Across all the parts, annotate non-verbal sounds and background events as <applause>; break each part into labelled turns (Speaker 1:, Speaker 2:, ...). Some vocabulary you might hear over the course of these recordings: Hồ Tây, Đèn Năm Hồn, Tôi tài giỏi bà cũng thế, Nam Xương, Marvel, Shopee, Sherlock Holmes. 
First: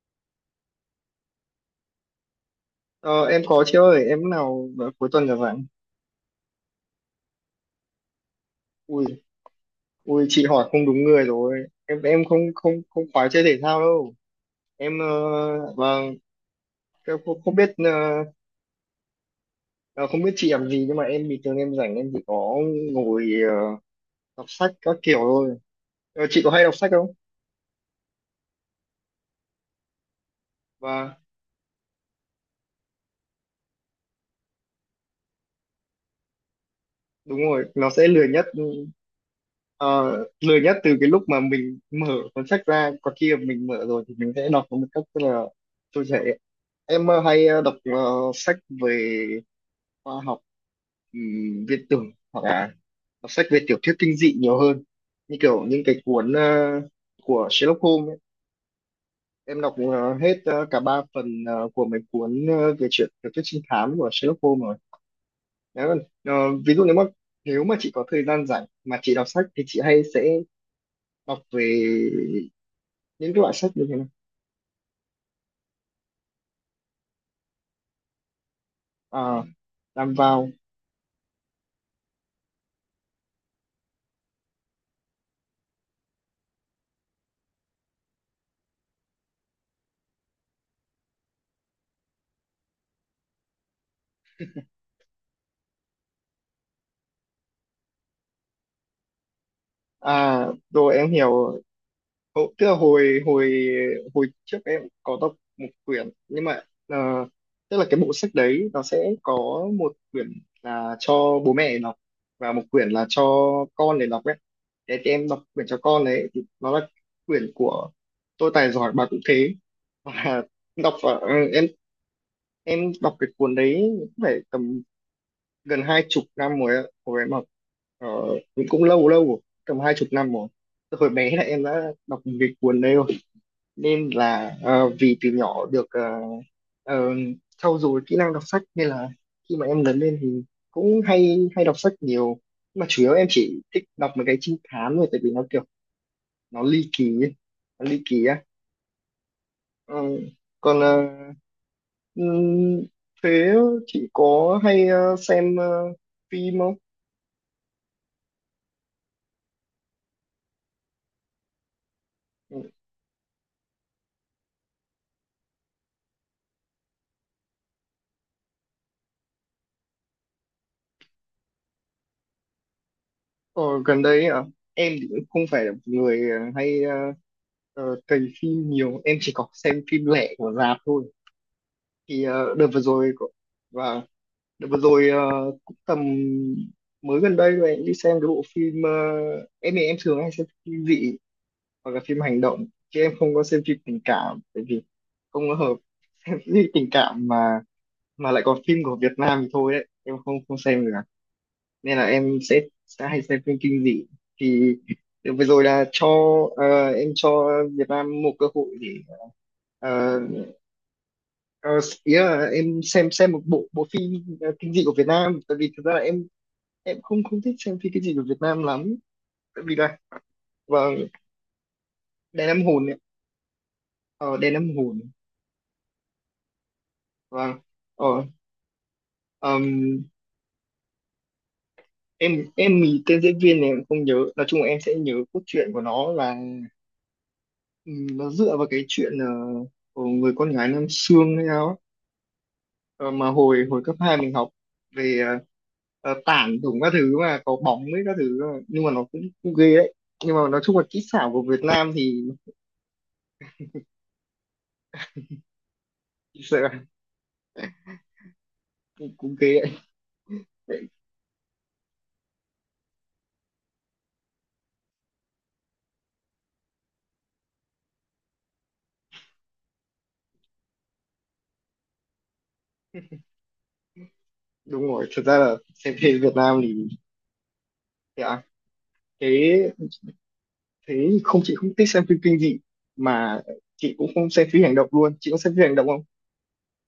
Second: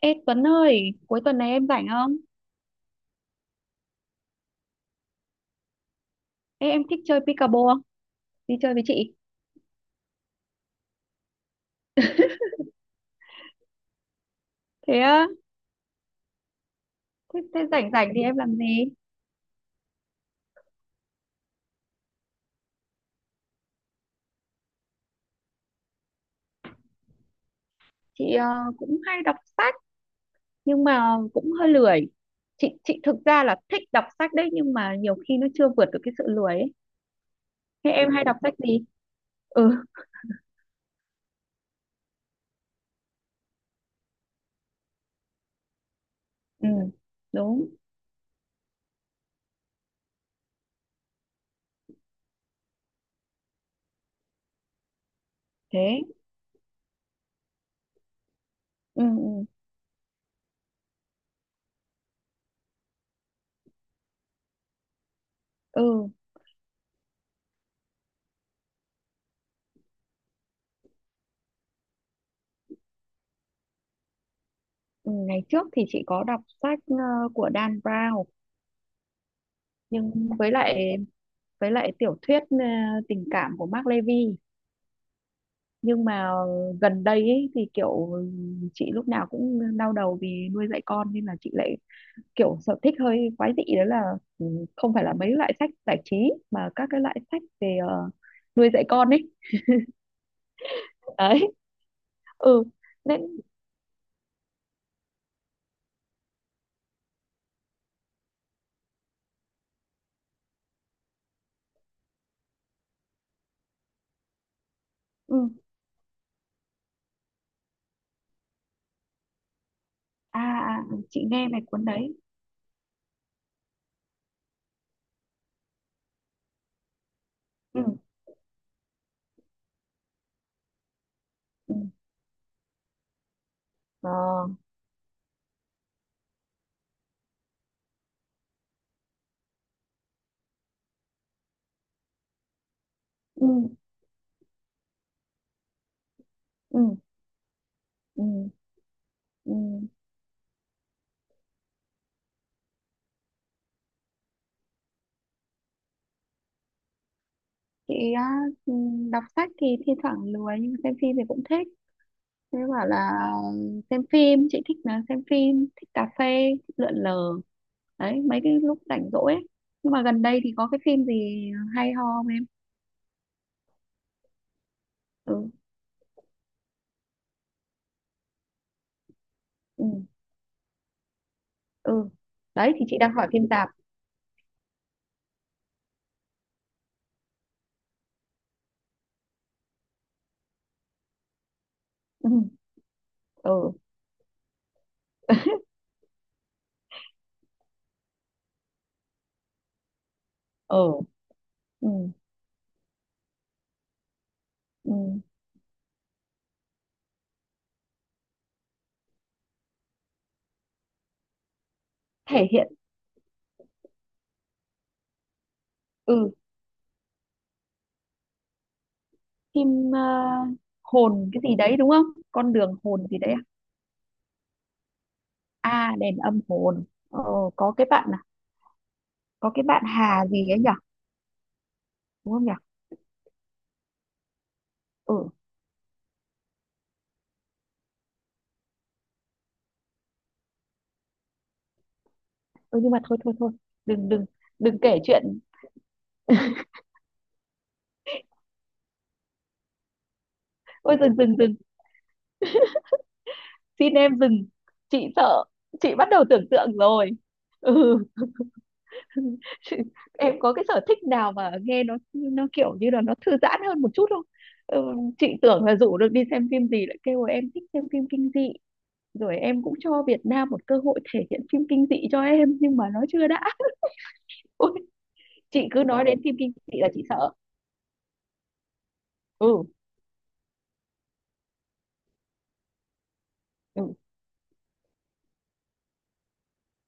Speaker 1: Ê Tuấn ơi, cuối tuần này em rảnh không?
Speaker 2: Ờ, em có chị ơi, em lúc nào vào cuối tuần rồi bạn?
Speaker 1: Ê, em thích chơi pickleball không? Đi chơi với chị.
Speaker 2: Ui, ui chị hỏi không đúng người rồi. Em không
Speaker 1: <laughs>
Speaker 2: không không khoái chơi thể thao đâu.
Speaker 1: Thế
Speaker 2: Em
Speaker 1: á?
Speaker 2: vâng, em
Speaker 1: thế,
Speaker 2: không
Speaker 1: thế
Speaker 2: biết
Speaker 1: rảnh rảnh thì em làm gì?
Speaker 2: ờ, không biết chị làm gì nhưng mà em bình thường em rảnh em chỉ có ngồi đọc sách các kiểu thôi. Chị có hay đọc sách không?
Speaker 1: Chị cũng hay đọc sách nhưng
Speaker 2: Và
Speaker 1: mà cũng hơi lười. Chị thực ra là thích đọc sách đấy, nhưng mà nhiều khi nó chưa vượt được cái sự lười ấy.
Speaker 2: đúng rồi, nó
Speaker 1: Thế
Speaker 2: sẽ
Speaker 1: em hay đọc sách gì? Ừ,
Speaker 2: ờ, lười nhất từ cái lúc mà mình mở cuốn sách ra, còn khi mà mình mở rồi thì mình sẽ đọc nó một cách rất là trôi chảy.
Speaker 1: ừ,
Speaker 2: Em hay
Speaker 1: đúng.
Speaker 2: đọc sách về khoa học, viết tưởng hoặc là đọc sách về tiểu thuyết kinh dị nhiều hơn, như kiểu những cái
Speaker 1: Thế.
Speaker 2: cuốn của Sherlock Holmes ấy.
Speaker 1: Ừ, ừ,
Speaker 2: Em đọc hết cả ba phần của mấy cuốn về chuyện tiểu thuyết trinh thám của Sherlock Holmes rồi. Nếu còn
Speaker 1: ừ.
Speaker 2: ví dụ nếu mà chị có thời gian rảnh mà chị đọc sách thì chị hay sẽ đọc về những cái loại sách như thế này.
Speaker 1: Ừ, ngày trước thì chị có đọc sách của Dan Brown,
Speaker 2: À,
Speaker 1: nhưng
Speaker 2: làm vào.
Speaker 1: với lại tiểu thuyết tình cảm của Mark Levy, nhưng mà gần đây ấy, thì kiểu chị lúc nào cũng đau đầu vì nuôi dạy con, nên là chị lại kiểu sở thích hơi quái dị, đó là không phải là mấy loại sách giải trí mà các cái loại sách về nuôi dạy con ấy.
Speaker 2: À, rồi em
Speaker 1: <laughs> Đấy.
Speaker 2: hiểu. Ồ,
Speaker 1: Ừ,
Speaker 2: tức là hồi
Speaker 1: nên
Speaker 2: hồi hồi trước em có đọc một quyển nhưng mà ờ, tức là cái bộ sách đấy nó sẽ có một quyển là cho bố mẹ đọc và một quyển là cho con để đọc ấy. Thế thì em
Speaker 1: ừ.
Speaker 2: đọc quyển cho con đấy thì nó là quyển của Tôi tài giỏi bà cũng thế và
Speaker 1: À, à
Speaker 2: <laughs> đọc
Speaker 1: ừ,
Speaker 2: ở,
Speaker 1: chị
Speaker 2: ừ,
Speaker 1: nghe về
Speaker 2: em
Speaker 1: cuốn đấy.
Speaker 2: em đọc cái cuốn đấy cũng phải tầm gần 20 năm rồi ạ. Hồi em học
Speaker 1: Ừ.
Speaker 2: ờ, cũng cũng lâu lâu rồi, tầm 20 năm rồi. Từ hồi bé là em
Speaker 1: Ừ.
Speaker 2: đã đọc cái cuốn đấy rồi, nên
Speaker 1: Ờ,
Speaker 2: là vì từ nhỏ được ờ, trau dồi kỹ năng đọc sách nên là khi mà em lớn lên thì cũng hay hay đọc sách nhiều. Nhưng mà chủ yếu em
Speaker 1: ừ,
Speaker 2: chỉ thích đọc mấy cái trinh thám thôi, tại vì nó kiểu nó
Speaker 1: ừ,
Speaker 2: ly kỳ ấy. Nó ly kỳ
Speaker 1: ừ,
Speaker 2: á.
Speaker 1: ừ.
Speaker 2: Ờ, Còn ừm, thế chị có hay xem phim không?
Speaker 1: Chị á, ừ, đọc sách thì thi thoảng lười, nhưng xem phim thì cũng thích. Thế
Speaker 2: Ừ.
Speaker 1: bảo là xem phim chị thích là xem phim, thích cà phê, thích lượn lờ, đấy mấy cái lúc rảnh rỗi ấy. Nhưng mà gần đây thì có cái phim gì hay ho không em?
Speaker 2: Ờ, Gần đây à, em thì cũng
Speaker 1: Ừ.
Speaker 2: không phải là một người hay cày phim nhiều, em chỉ có xem
Speaker 1: Ừ.
Speaker 2: phim lẻ của rạp thôi.
Speaker 1: Ừ.
Speaker 2: Thì
Speaker 1: Đấy thì chị đang hỏi phim tạp.
Speaker 2: và đợt vừa rồi cũng tầm mới gần đây rồi em đi xem cái bộ phim, em thì em thường hay xem phim dị hoặc là phim
Speaker 1: Ừ.
Speaker 2: hành động chứ em không có xem
Speaker 1: Ừ.
Speaker 2: phim tình cảm, tại vì không có hợp. <laughs> Phim tình cảm mà lại còn phim của Việt Nam thì thôi đấy, em không không xem được
Speaker 1: Ừ.
Speaker 2: à.
Speaker 1: Ừ,
Speaker 2: Nên là em sẽ hay xem phim kinh dị thì
Speaker 1: ừ.
Speaker 2: đợt vừa rồi là cho em cho Việt Nam một cơ hội để ờ, Ờ, ý
Speaker 1: Thể
Speaker 2: là
Speaker 1: hiện.
Speaker 2: em xem một bộ bộ phim kinh dị của Việt Nam, tại vì thực ra là em
Speaker 1: Ừ.
Speaker 2: em không không thích xem phim kinh dị của Việt Nam lắm, tại
Speaker 1: Phim
Speaker 2: vì là vâng.
Speaker 1: hồn cái gì đấy đúng không?
Speaker 2: Đèn
Speaker 1: Con
Speaker 2: Năm
Speaker 1: đường
Speaker 2: Hồn ấy.
Speaker 1: hồn gì đấy à?
Speaker 2: Ờ Đèn Năm Hồn.
Speaker 1: À, đèn âm hồn. Ờ,
Speaker 2: Vâng.
Speaker 1: có cái
Speaker 2: ờ
Speaker 1: bạn à, có cái bạn
Speaker 2: ừm,
Speaker 1: Hà gì ấy nhỉ, đúng không
Speaker 2: em
Speaker 1: nhỉ?
Speaker 2: em thì tên diễn viên này em không nhớ, nói chung là em sẽ nhớ
Speaker 1: Ừ,
Speaker 2: cốt truyện của nó là, nó dựa vào cái chuyện của người con gái Nam Xương hay sao á.
Speaker 1: ừ, nhưng mà
Speaker 2: Ờ,
Speaker 1: thôi
Speaker 2: mà
Speaker 1: thôi thôi,
Speaker 2: hồi hồi cấp
Speaker 1: đừng
Speaker 2: 2
Speaker 1: đừng
Speaker 2: mình học
Speaker 1: đừng kể
Speaker 2: về
Speaker 1: chuyện.
Speaker 2: tản đủ các thứ mà có bóng với các thứ mà. Nhưng mà nó cũng ghê đấy, nhưng mà nói chung là
Speaker 1: Ôi,
Speaker 2: kỹ
Speaker 1: dừng
Speaker 2: xảo
Speaker 1: dừng
Speaker 2: của
Speaker 1: dừng
Speaker 2: Việt Nam thì
Speaker 1: xin em dừng, chị sợ, chị bắt đầu tưởng
Speaker 2: sợ là
Speaker 1: tượng
Speaker 2: <laughs>
Speaker 1: rồi. Ừ.
Speaker 2: cũng
Speaker 1: <laughs>
Speaker 2: ghê
Speaker 1: Chị- em có cái sở
Speaker 2: đấy.
Speaker 1: thích nào mà nghe nó kiểu như là nó thư giãn hơn một chút không? Ừ, chị tưởng là rủ được đi xem phim gì, lại kêu là em thích xem phim kinh dị, rồi em cũng cho Việt Nam một cơ hội thể hiện phim kinh dị cho em nhưng mà nó chưa đã. <laughs> Ôi,
Speaker 2: Đúng rồi, thật ra là
Speaker 1: chị cứ
Speaker 2: xem
Speaker 1: nói
Speaker 2: phim
Speaker 1: đến
Speaker 2: Việt
Speaker 1: phim kinh
Speaker 2: Nam thì
Speaker 1: dị là chị sợ.
Speaker 2: thế à, thế
Speaker 1: Ừ,
Speaker 2: thế thì không, chị không thích xem phim kinh dị mà, chị
Speaker 1: ừ.
Speaker 2: cũng không xem phim hành động luôn, chị có xem phim hành động không?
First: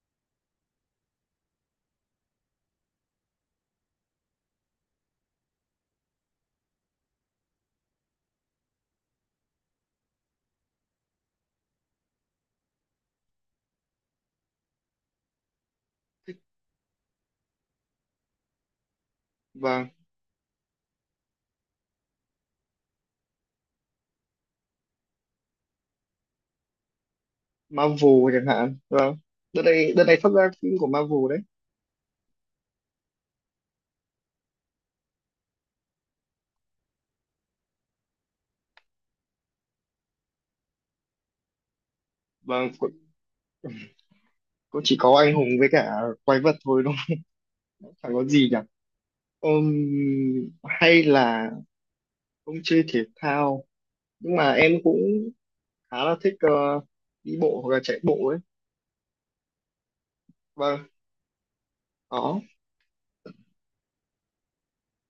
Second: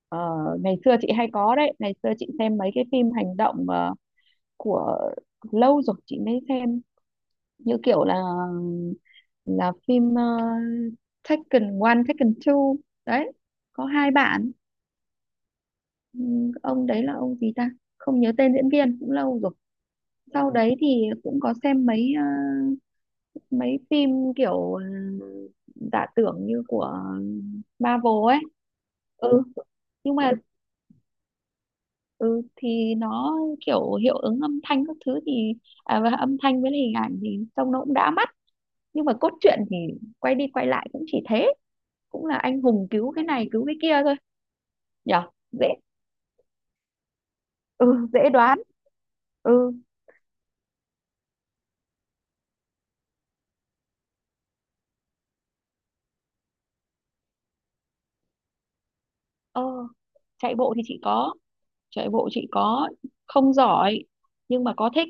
Speaker 1: Ờ, ngày xưa chị hay có đấy, ngày xưa chị xem mấy cái phim hành động của, lâu rồi chị mới xem, như kiểu là phim Taken 1, Taken 2, đấy có hai bạn. Ông đấy là ông gì ta, không nhớ tên diễn viên, cũng lâu rồi.
Speaker 2: Vâng.
Speaker 1: Sau đấy thì cũng có xem mấy mấy phim kiểu giả tưởng như của Marvel
Speaker 2: Marvel
Speaker 1: ấy.
Speaker 2: chẳng hạn, vâng.
Speaker 1: Ừ,
Speaker 2: Đợt này
Speaker 1: nhưng
Speaker 2: phát
Speaker 1: mà
Speaker 2: ra phim của Marvel đấy.
Speaker 1: ừ thì nó kiểu hiệu ứng âm thanh các thứ thì, à, và âm thanh với hình ảnh thì trông nó cũng đã mắt, nhưng mà cốt truyện thì quay đi quay lại cũng chỉ thế, cũng là anh
Speaker 2: Vâng,
Speaker 1: hùng
Speaker 2: cũng
Speaker 1: cứu cái này cứu cái kia thôi.
Speaker 2: cũng chỉ có
Speaker 1: Nhở,
Speaker 2: anh hùng với
Speaker 1: dễ.
Speaker 2: cả quái vật thôi, đúng
Speaker 1: Ừ,
Speaker 2: không, chẳng có
Speaker 1: dễ
Speaker 2: gì nhỉ.
Speaker 1: đoán. Ừ.
Speaker 2: Hay là ông chơi thể thao, nhưng mà em cũng khá là thích đi bộ hoặc là chạy bộ ấy.
Speaker 1: Ờ, chạy bộ thì
Speaker 2: Vâng.
Speaker 1: chị có, chạy bộ
Speaker 2: Đó.
Speaker 1: chị có, không giỏi nhưng mà có thích.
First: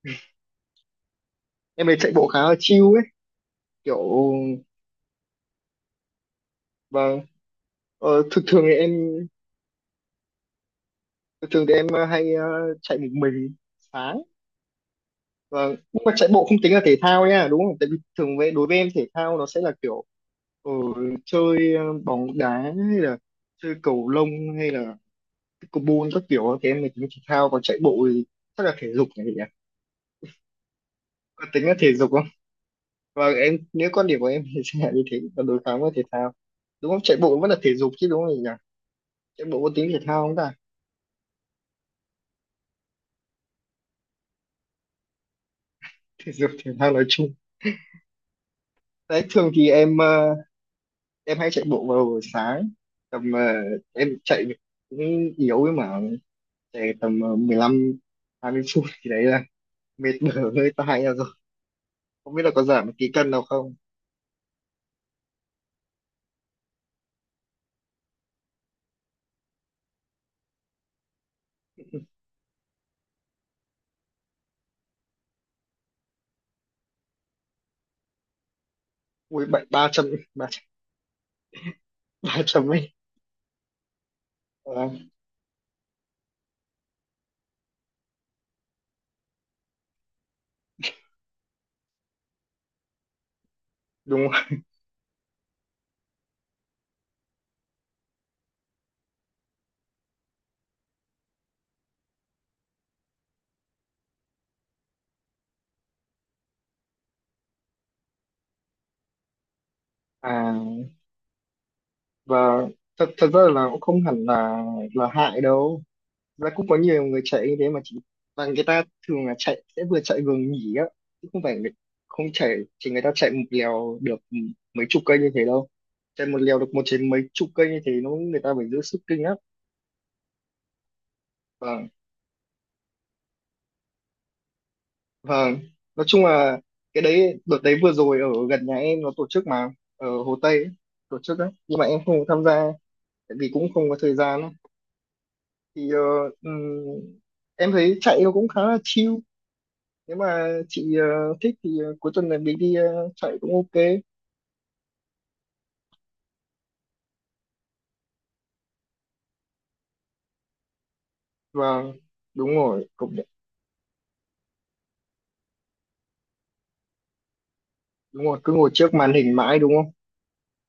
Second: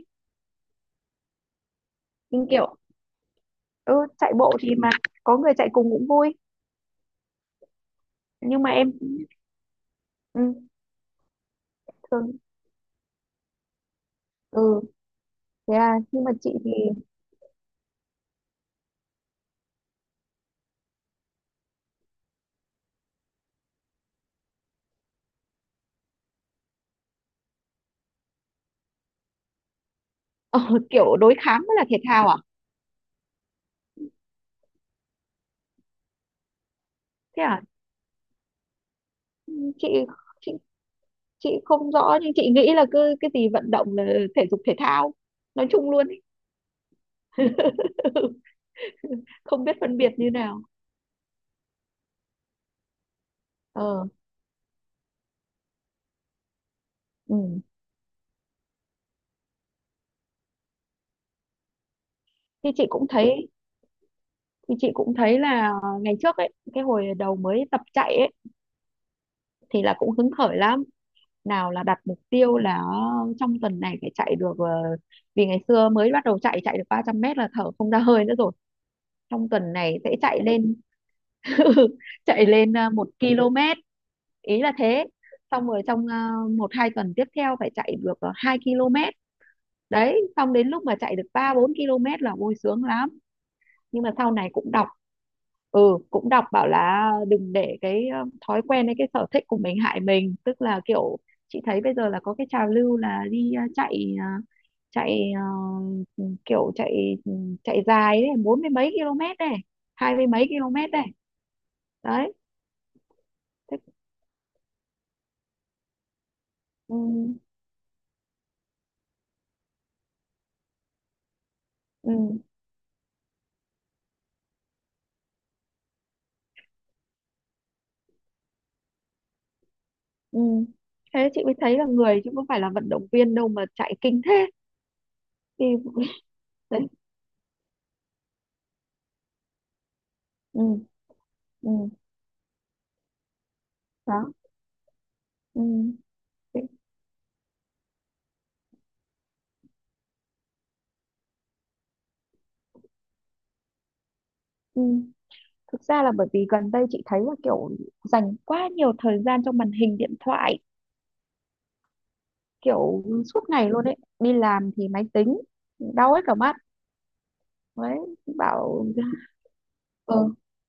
Speaker 2: Em ấy chạy bộ khá
Speaker 1: Nhưng
Speaker 2: là
Speaker 1: kiểu,
Speaker 2: chill ấy,
Speaker 1: ừ,
Speaker 2: kiểu.
Speaker 1: chạy bộ thì mà có người chạy cùng cũng vui.
Speaker 2: Vâng. ờ, thường
Speaker 1: Nhưng
Speaker 2: thường
Speaker 1: mà
Speaker 2: thì em
Speaker 1: em, ừ,
Speaker 2: Thường thường thì em hay
Speaker 1: thường.
Speaker 2: chạy một mình sáng.
Speaker 1: Ừ, thế
Speaker 2: Vâng,
Speaker 1: à.
Speaker 2: nhưng mà
Speaker 1: Nhưng
Speaker 2: chạy
Speaker 1: mà
Speaker 2: bộ
Speaker 1: chị
Speaker 2: không
Speaker 1: thì
Speaker 2: tính là thể thao nha, đúng không? Tại vì thường đối với em thể thao nó sẽ là kiểu ờ, chơi bóng đá hay là chơi cầu lông hay là pickleball các kiểu thì em mới tính thể thao, còn chạy bộ thì chắc là thể dục nhỉ.
Speaker 1: ờ, kiểu đối
Speaker 2: Có
Speaker 1: kháng
Speaker 2: tính là
Speaker 1: mới là
Speaker 2: thể
Speaker 1: thể
Speaker 2: dục không,
Speaker 1: thao à?
Speaker 2: và em nếu quan điểm của em thì sẽ là như thế, còn đối kháng với thể thao đúng không, chạy bộ cũng
Speaker 1: Thế
Speaker 2: vẫn là
Speaker 1: à.
Speaker 2: thể dục chứ đúng không nhỉ? Chạy
Speaker 1: Ừ,
Speaker 2: bộ có tính
Speaker 1: chị
Speaker 2: thể thao không ta?
Speaker 1: chị chị không rõ, nhưng chị nghĩ là cứ cái gì vận động là thể dục thể thao nói chung luôn
Speaker 2: <laughs>
Speaker 1: ý.
Speaker 2: Thể dục thể thao nói chung
Speaker 1: <laughs>
Speaker 2: đấy. Thường
Speaker 1: Không
Speaker 2: thì
Speaker 1: biết phân biệt như nào.
Speaker 2: em hay chạy bộ vào buổi sáng tầm em
Speaker 1: Ờ.
Speaker 2: chạy cũng yếu ấy mà, chạy tầm mười
Speaker 1: Ừ.
Speaker 2: lăm 20 phút thì đấy là mệt mỏi, <laughs> hơi tai ra rồi, không biết là có
Speaker 1: Thì
Speaker 2: giảm
Speaker 1: chị
Speaker 2: được
Speaker 1: cũng
Speaker 2: ký cân nào
Speaker 1: thấy,
Speaker 2: không.
Speaker 1: là ngày trước ấy, cái hồi đầu mới tập chạy ấy, thì là cũng hứng khởi lắm, nào là đặt mục tiêu là trong tuần này phải chạy được vì ngày xưa mới bắt đầu chạy, chạy được 300 mét là thở không ra hơi nữa rồi,
Speaker 2: Ui
Speaker 1: trong
Speaker 2: bệnh
Speaker 1: tuần
Speaker 2: ba
Speaker 1: này
Speaker 2: trăm
Speaker 1: sẽ
Speaker 2: <laughs>
Speaker 1: chạy
Speaker 2: ba
Speaker 1: lên, <laughs>
Speaker 2: ba
Speaker 1: chạy
Speaker 2: trăm
Speaker 1: lên
Speaker 2: ấy.
Speaker 1: một km, ý là
Speaker 2: Ờ,
Speaker 1: thế, xong rồi trong một hai tuần tiếp theo phải chạy được 2 km, đấy xong đến lúc mà chạy được 3 4 km là vui sướng lắm. Nhưng mà
Speaker 2: đúng
Speaker 1: sau này
Speaker 2: rồi.
Speaker 1: cũng đọc, ừ, cũng đọc bảo là đừng để cái thói quen hay cái sở thích của mình hại mình, tức là kiểu, chị thấy bây giờ là có cái trào lưu là đi chạy chạy kiểu chạy chạy dài đấy, bốn mươi mấy km này, hai mươi mấy
Speaker 2: à
Speaker 1: km này. Đấy.
Speaker 2: và thật thật ra là
Speaker 1: Thế,
Speaker 2: cũng không hẳn là hại đâu. Thật ra cũng có
Speaker 1: ừ,
Speaker 2: nhiều người chạy như thế mà chỉ, và người ta thường là chạy sẽ vừa chạy vừa nghỉ á, chứ không phải không
Speaker 1: ừ,
Speaker 2: chạy chỉ, người ta chạy một lèo được mấy chục cây như thế đâu. Chạy một lèo được một trên mấy chục cây như thế nó, người ta phải giữ sức kinh lắm.
Speaker 1: ừ. Thế chị mới thấy là
Speaker 2: Vâng,
Speaker 1: người chứ không phải là vận động viên đâu mà chạy kinh thế.
Speaker 2: vâng,
Speaker 1: Thì,
Speaker 2: nói chung là
Speaker 1: đấy,
Speaker 2: cái đấy đợt đấy vừa rồi ở gần nhà em nó tổ chức mà, ở Hồ Tây ấy,
Speaker 1: ừ,
Speaker 2: tổ chức đấy nhưng mà
Speaker 1: ừ,
Speaker 2: em không có tham gia tại vì cũng không có thời
Speaker 1: đó.
Speaker 2: gian ấy.
Speaker 1: Ừ,
Speaker 2: thì ờ,
Speaker 1: thế,
Speaker 2: ừm, em thấy chạy nó cũng khá là chill, nếu mà chị thích thì cuối tuần này mình đi chạy cũng ok.
Speaker 1: ừ. Thực ra là bởi vì gần đây chị thấy là kiểu dành quá nhiều thời gian cho màn hình điện thoại,
Speaker 2: Vâng, đúng rồi
Speaker 1: kiểu
Speaker 2: cũng,
Speaker 1: suốt ngày luôn ấy, đi làm thì máy tính, đau hết cả mắt, đấy,
Speaker 2: đúng rồi, cứ ngồi
Speaker 1: bảo,
Speaker 2: trước màn hình mãi đúng không?
Speaker 1: ờ.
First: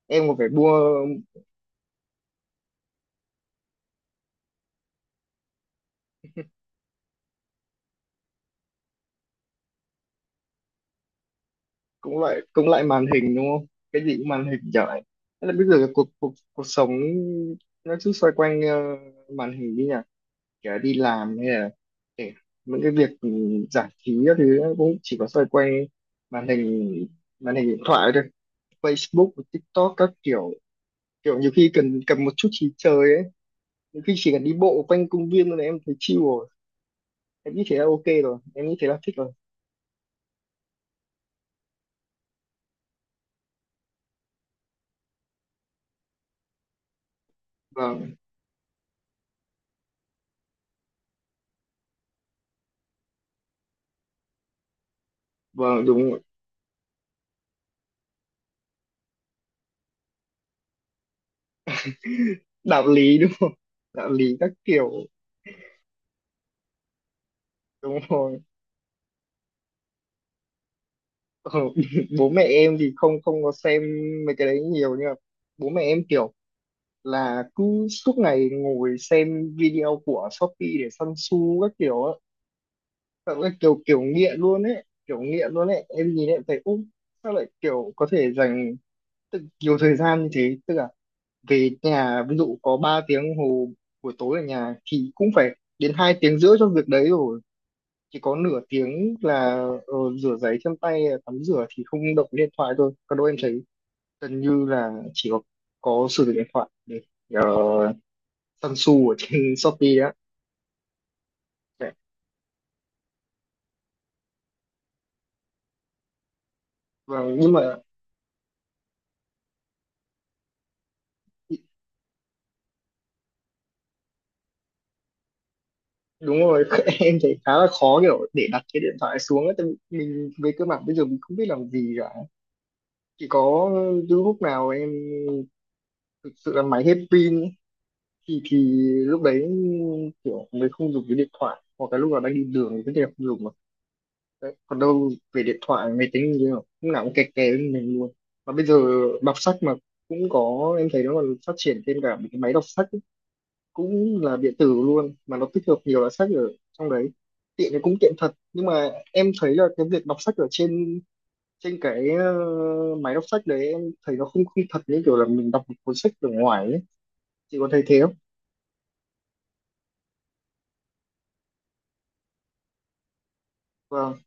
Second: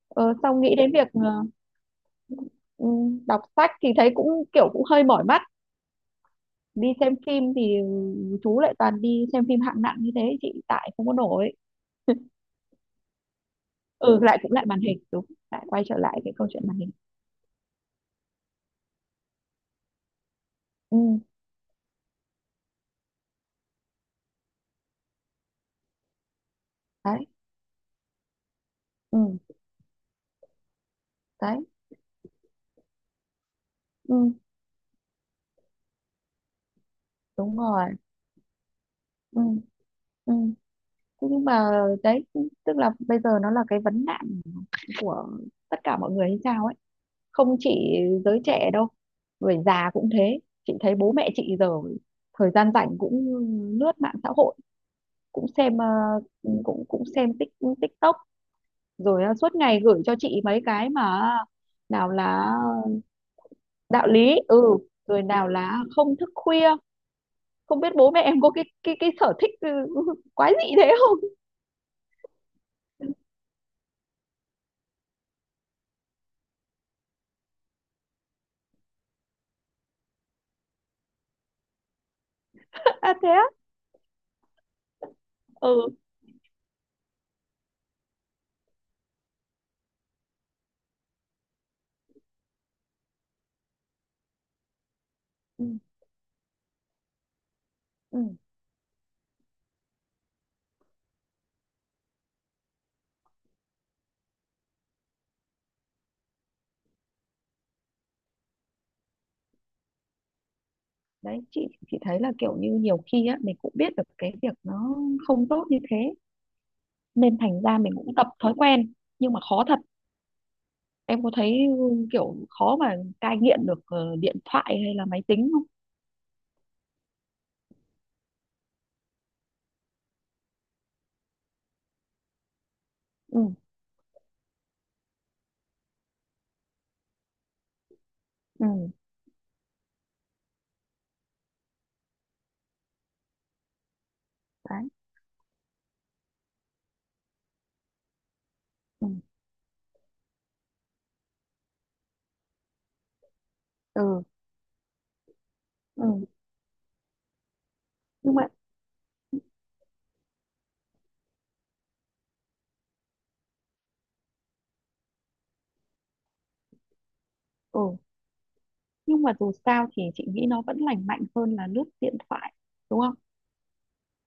Speaker 2: Em
Speaker 1: Ờ,
Speaker 2: còn phải
Speaker 1: xong nghĩ
Speaker 2: mua.
Speaker 1: đến việc ừ, đọc sách thì thấy cũng kiểu cũng hơi mỏi mắt, đi xem phim thì chú lại toàn đi xem phim hạng nặng như thế, chị tại không có nổi.
Speaker 2: Cũng lại màn hình đúng không, cái gì
Speaker 1: Ừ,
Speaker 2: cũng
Speaker 1: lại
Speaker 2: màn
Speaker 1: cũng
Speaker 2: hình
Speaker 1: lại màn
Speaker 2: trở.
Speaker 1: hình đúng,
Speaker 2: Thế là
Speaker 1: lại
Speaker 2: bây
Speaker 1: quay
Speaker 2: giờ
Speaker 1: trở
Speaker 2: cuộc
Speaker 1: lại
Speaker 2: cuộc
Speaker 1: cái câu
Speaker 2: cuộc
Speaker 1: chuyện màn
Speaker 2: sống
Speaker 1: hình.
Speaker 2: nó cứ xoay quanh màn hình đi nhỉ, kể là đi
Speaker 1: Ừ.
Speaker 2: làm hay là kể những cái việc giải trí các thứ cũng chỉ có xoay quanh màn hình,
Speaker 1: Đấy.
Speaker 2: màn hình điện thoại thôi, Facebook
Speaker 1: Ừ.
Speaker 2: TikTok các kiểu, kiểu nhiều
Speaker 1: Đấy.
Speaker 2: khi cần cần một chút trí chơi ấy. Nhiều khi
Speaker 1: Ừ.
Speaker 2: chỉ cần đi bộ quanh công viên thôi là em thấy chill rồi. Em
Speaker 1: Đúng
Speaker 2: nghĩ thế là
Speaker 1: rồi.
Speaker 2: ok rồi. Em nghĩ thế là thích rồi.
Speaker 1: Ừ. Ừ. Thế nhưng mà, đấy, tức là bây giờ nó là cái vấn nạn của tất cả mọi người hay sao ấy, không chỉ
Speaker 2: Vâng,
Speaker 1: giới trẻ đâu, người già cũng thế. Chị thấy bố mẹ chị giờ thời gian rảnh cũng lướt mạng xã hội, cũng xem
Speaker 2: vâng,
Speaker 1: ờ,
Speaker 2: đúng rồi.
Speaker 1: cũng cũng xem TikTok, rồi suốt ngày gửi cho chị mấy cái mà nào là
Speaker 2: Đạo lý <laughs> đúng không?
Speaker 1: đạo
Speaker 2: Đạo
Speaker 1: lý,
Speaker 2: lý các
Speaker 1: ừ,
Speaker 2: kiểu.
Speaker 1: rồi nào là không thức khuya. Không biết
Speaker 2: Đúng
Speaker 1: bố mẹ
Speaker 2: rồi.
Speaker 1: em có cái cái sở thích <laughs> quái dị thế không.
Speaker 2: Ờ, <laughs> bố mẹ em thì không không có xem mấy cái đấy nhiều, nhưng mà bố mẹ em kiểu là cứ suốt ngày ngồi xem video của Shopee để săn xu các kiểu á.
Speaker 1: <laughs> À thế
Speaker 2: Thật
Speaker 1: á.
Speaker 2: là kiểu kiểu nghiện luôn ấy. Kiểu nghiện luôn ấy.
Speaker 1: Ừ.
Speaker 2: Em nhìn em thấy ú, sao lại kiểu có thể dành nhiều thời gian như thế. Tức là về nhà ví dụ có 3 tiếng hồ buổi tối ở nhà thì cũng phải
Speaker 1: Ừ.
Speaker 2: đến 2 tiếng rưỡi cho việc đấy rồi, chỉ
Speaker 1: Ừ.
Speaker 2: có nửa tiếng là rửa giấy chân tay tắm rửa thì không động điện thoại thôi, còn đâu em thấy gần như là có sử dụng điện thoại để uh, săn su ở trên <laughs> Shopee á.
Speaker 1: Đấy, chị
Speaker 2: Đấy.
Speaker 1: chị thấy là kiểu như nhiều khi á, mình cũng biết được cái việc nó không tốt như thế, nên
Speaker 2: Nhưng
Speaker 1: thành
Speaker 2: mà
Speaker 1: ra mình cũng tập thói quen. Nhưng mà khó thật, em có thấy, ừ, kiểu khó mà cai nghiện được điện thoại hay là máy tính không?
Speaker 2: đúng rồi, <laughs> em thấy khá là khó kiểu để đặt cái điện thoại xuống á, tại vì mình về cơ bản bây giờ mình không biết làm gì cả. Chỉ
Speaker 1: Ừ.
Speaker 2: có những lúc nào em thực sự là máy hết pin thì
Speaker 1: Ừ.
Speaker 2: lúc đấy kiểu mới không dùng cái điện thoại, hoặc cái lúc nào đang đi đường thì tất nhiên là không dùng mà, đấy. Còn
Speaker 1: Đấy.
Speaker 2: đâu về điện thoại máy tính như thế nào lúc nào cũng kè kè với mình luôn, mà bây giờ
Speaker 1: Ừ.
Speaker 2: đọc sách mà cũng có, em thấy nó còn phát triển thêm cả một cái máy đọc sách ấy. Cũng
Speaker 1: Ừ,
Speaker 2: là điện tử luôn mà nó tích hợp nhiều
Speaker 1: ừ.
Speaker 2: loại sách ở trong đấy, tiện thì cũng tiện thật,
Speaker 1: Nhưng mà
Speaker 2: nhưng mà em thấy là cái việc đọc sách ở trên trên cái máy đọc sách đấy em thấy nó không không thật như kiểu là mình đọc một cuốn sách ở ngoài ấy, chị có thấy
Speaker 1: ừ,
Speaker 2: thế không?
Speaker 1: nhưng mà dù sao thì chị nghĩ nó vẫn lành mạnh hơn là lướt điện thoại, đúng không?
Speaker 2: Vâng.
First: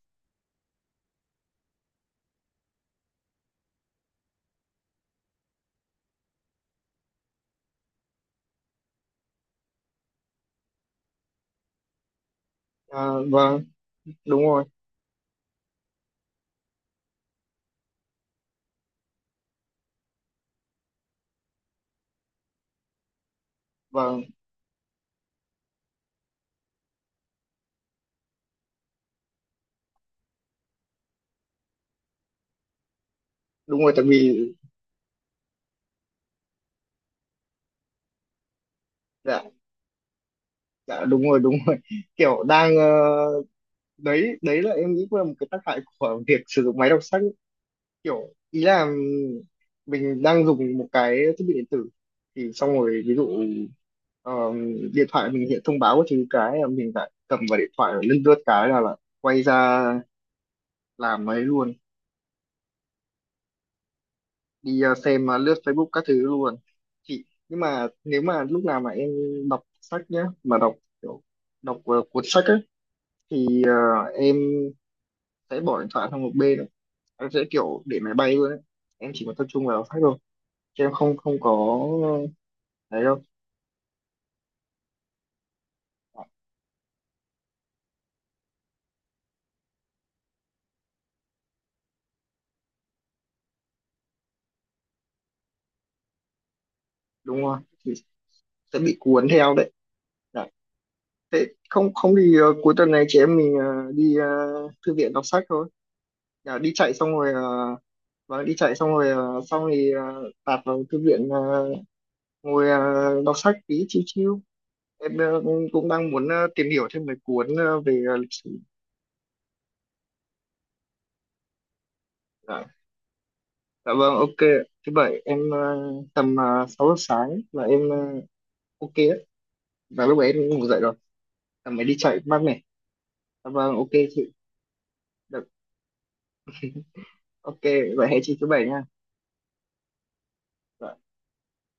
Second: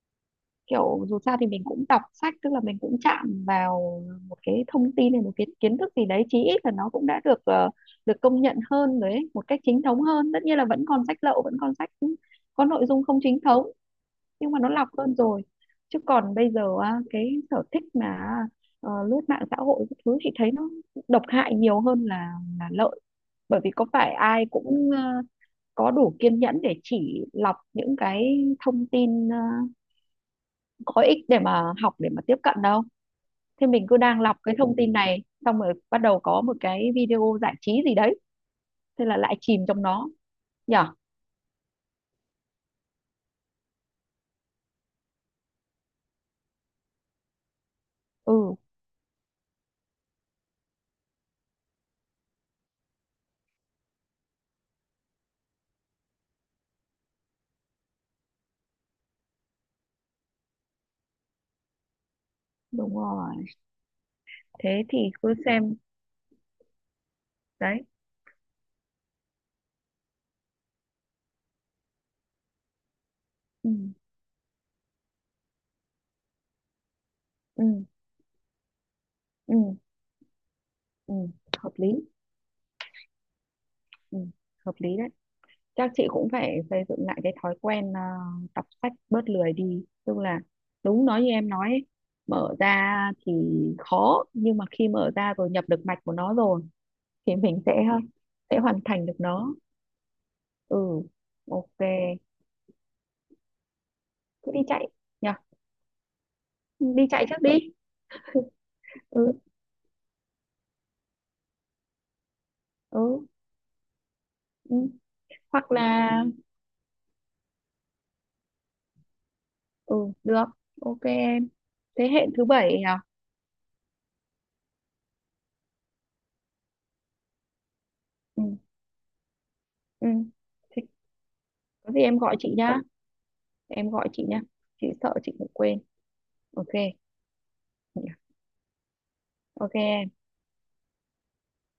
Speaker 1: Kiểu dù sao thì mình cũng đọc sách, tức là mình cũng chạm vào một cái thông tin này, một cái kiến thức gì đấy, chí ít là nó cũng đã được được công nhận hơn đấy, một cách chính thống hơn. Tất nhiên là vẫn còn sách lậu, vẫn còn sách có nội dung
Speaker 2: À,
Speaker 1: không chính
Speaker 2: vâng
Speaker 1: thống,
Speaker 2: đúng
Speaker 1: nhưng mà
Speaker 2: rồi.
Speaker 1: nó lọc hơn rồi. Chứ còn bây giờ á, cái sở thích mà lướt mạng xã hội các thứ, chị thấy nó độc hại nhiều hơn là lợi, bởi vì có phải
Speaker 2: Vâng
Speaker 1: ai cũng có đủ kiên nhẫn để chỉ lọc những cái thông tin có ích để mà học, để mà tiếp cận đâu. Thế
Speaker 2: đúng
Speaker 1: mình
Speaker 2: rồi
Speaker 1: cứ
Speaker 2: tại
Speaker 1: đang lọc
Speaker 2: vì.
Speaker 1: cái thông tin này, xong rồi bắt đầu có một cái video giải trí gì đấy, thế là lại
Speaker 2: Dạ.
Speaker 1: chìm trong nó, nhở.
Speaker 2: Dạ đúng rồi đúng rồi, <laughs> kiểu đang đấy, là em nghĩ cũng là một cái tác hại của <laughs> việc sử dụng máy đọc sách ấy, kiểu
Speaker 1: Ừ.
Speaker 2: ý là mình đang dùng một cái thiết bị điện tử thì xong rồi, ví dụ ờ, điện thoại mình hiện thông báo của thứ cái là mình lại cầm vào điện thoại rồi lướt lướt cái là lại quay ra làm ấy luôn,
Speaker 1: Đúng rồi.
Speaker 2: đi
Speaker 1: Thế thì
Speaker 2: xem
Speaker 1: cứ
Speaker 2: lướt
Speaker 1: xem.
Speaker 2: Facebook các thứ luôn. Chị nhưng
Speaker 1: Đấy.
Speaker 2: mà nếu mà lúc nào mà em đọc sách nhá, mà kiểu đọc cuốn sách ấy, thì
Speaker 1: Ừ.
Speaker 2: em sẽ bỏ điện thoại sang một bên, em sẽ
Speaker 1: Ừ.
Speaker 2: kiểu để máy bay luôn ấy. Em chỉ có tập
Speaker 1: Ừ.
Speaker 2: trung vào sách thôi, chứ em
Speaker 1: Ừ,
Speaker 2: không không
Speaker 1: hợp
Speaker 2: có
Speaker 1: lý.
Speaker 2: đấy đâu.
Speaker 1: Ừ, hợp lý đấy. Chắc chị
Speaker 2: Dạ,
Speaker 1: cũng phải xây dựng lại cái thói quen đọc sách, bớt lười đi. Tức là đúng nói như em nói ấy, mở ra thì khó, nhưng mà khi mở ra rồi, nhập được mạch của nó rồi, thì
Speaker 2: đúng rồi,
Speaker 1: mình sẽ
Speaker 2: thì
Speaker 1: sẽ
Speaker 2: sẽ
Speaker 1: hoàn
Speaker 2: bị
Speaker 1: thành được
Speaker 2: cuốn theo
Speaker 1: nó.
Speaker 2: đấy. Dạ.
Speaker 1: Ừ,
Speaker 2: Thế
Speaker 1: ok,
Speaker 2: không không thì cuối tuần này chị em mình đi
Speaker 1: cứ đi chạy
Speaker 2: thư viện đọc
Speaker 1: nhỉ,
Speaker 2: sách thôi. Dạ, đi chạy
Speaker 1: đi
Speaker 2: xong
Speaker 1: chạy
Speaker 2: rồi
Speaker 1: trước đi.
Speaker 2: đi chạy xong rồi
Speaker 1: Ừ,
Speaker 2: xong thì tạt vào thư viện ngồi
Speaker 1: ừ,
Speaker 2: đọc sách tí chiêu chill.
Speaker 1: ừ.
Speaker 2: Em
Speaker 1: Hoặc
Speaker 2: cũng đang
Speaker 1: là,
Speaker 2: muốn tìm hiểu thêm mấy cuốn về lịch sử.
Speaker 1: ừ, được, ok em. Thế hệ thứ
Speaker 2: Dạ.
Speaker 1: bảy nhỉ?
Speaker 2: Dạ vâng, ok. Thứ bảy em tầm 6 giờ sáng là em
Speaker 1: Ừ.
Speaker 2: ok đấy. Và
Speaker 1: Ừ.
Speaker 2: lúc ấy em ngủ dậy
Speaker 1: Thế
Speaker 2: rồi. Tầm mới
Speaker 1: có
Speaker 2: đi
Speaker 1: gì em
Speaker 2: chạy
Speaker 1: gọi
Speaker 2: mát
Speaker 1: chị
Speaker 2: mẻ.
Speaker 1: nhá,
Speaker 2: Dạ vâng, ok
Speaker 1: em gọi chị
Speaker 2: chị.
Speaker 1: nhá, chị sợ chị
Speaker 2: Được.
Speaker 1: cũng quên. Ok.
Speaker 2: Ok, vậy hẹn chị thứ bảy nha.
Speaker 1: Ok em.
Speaker 2: Dạ.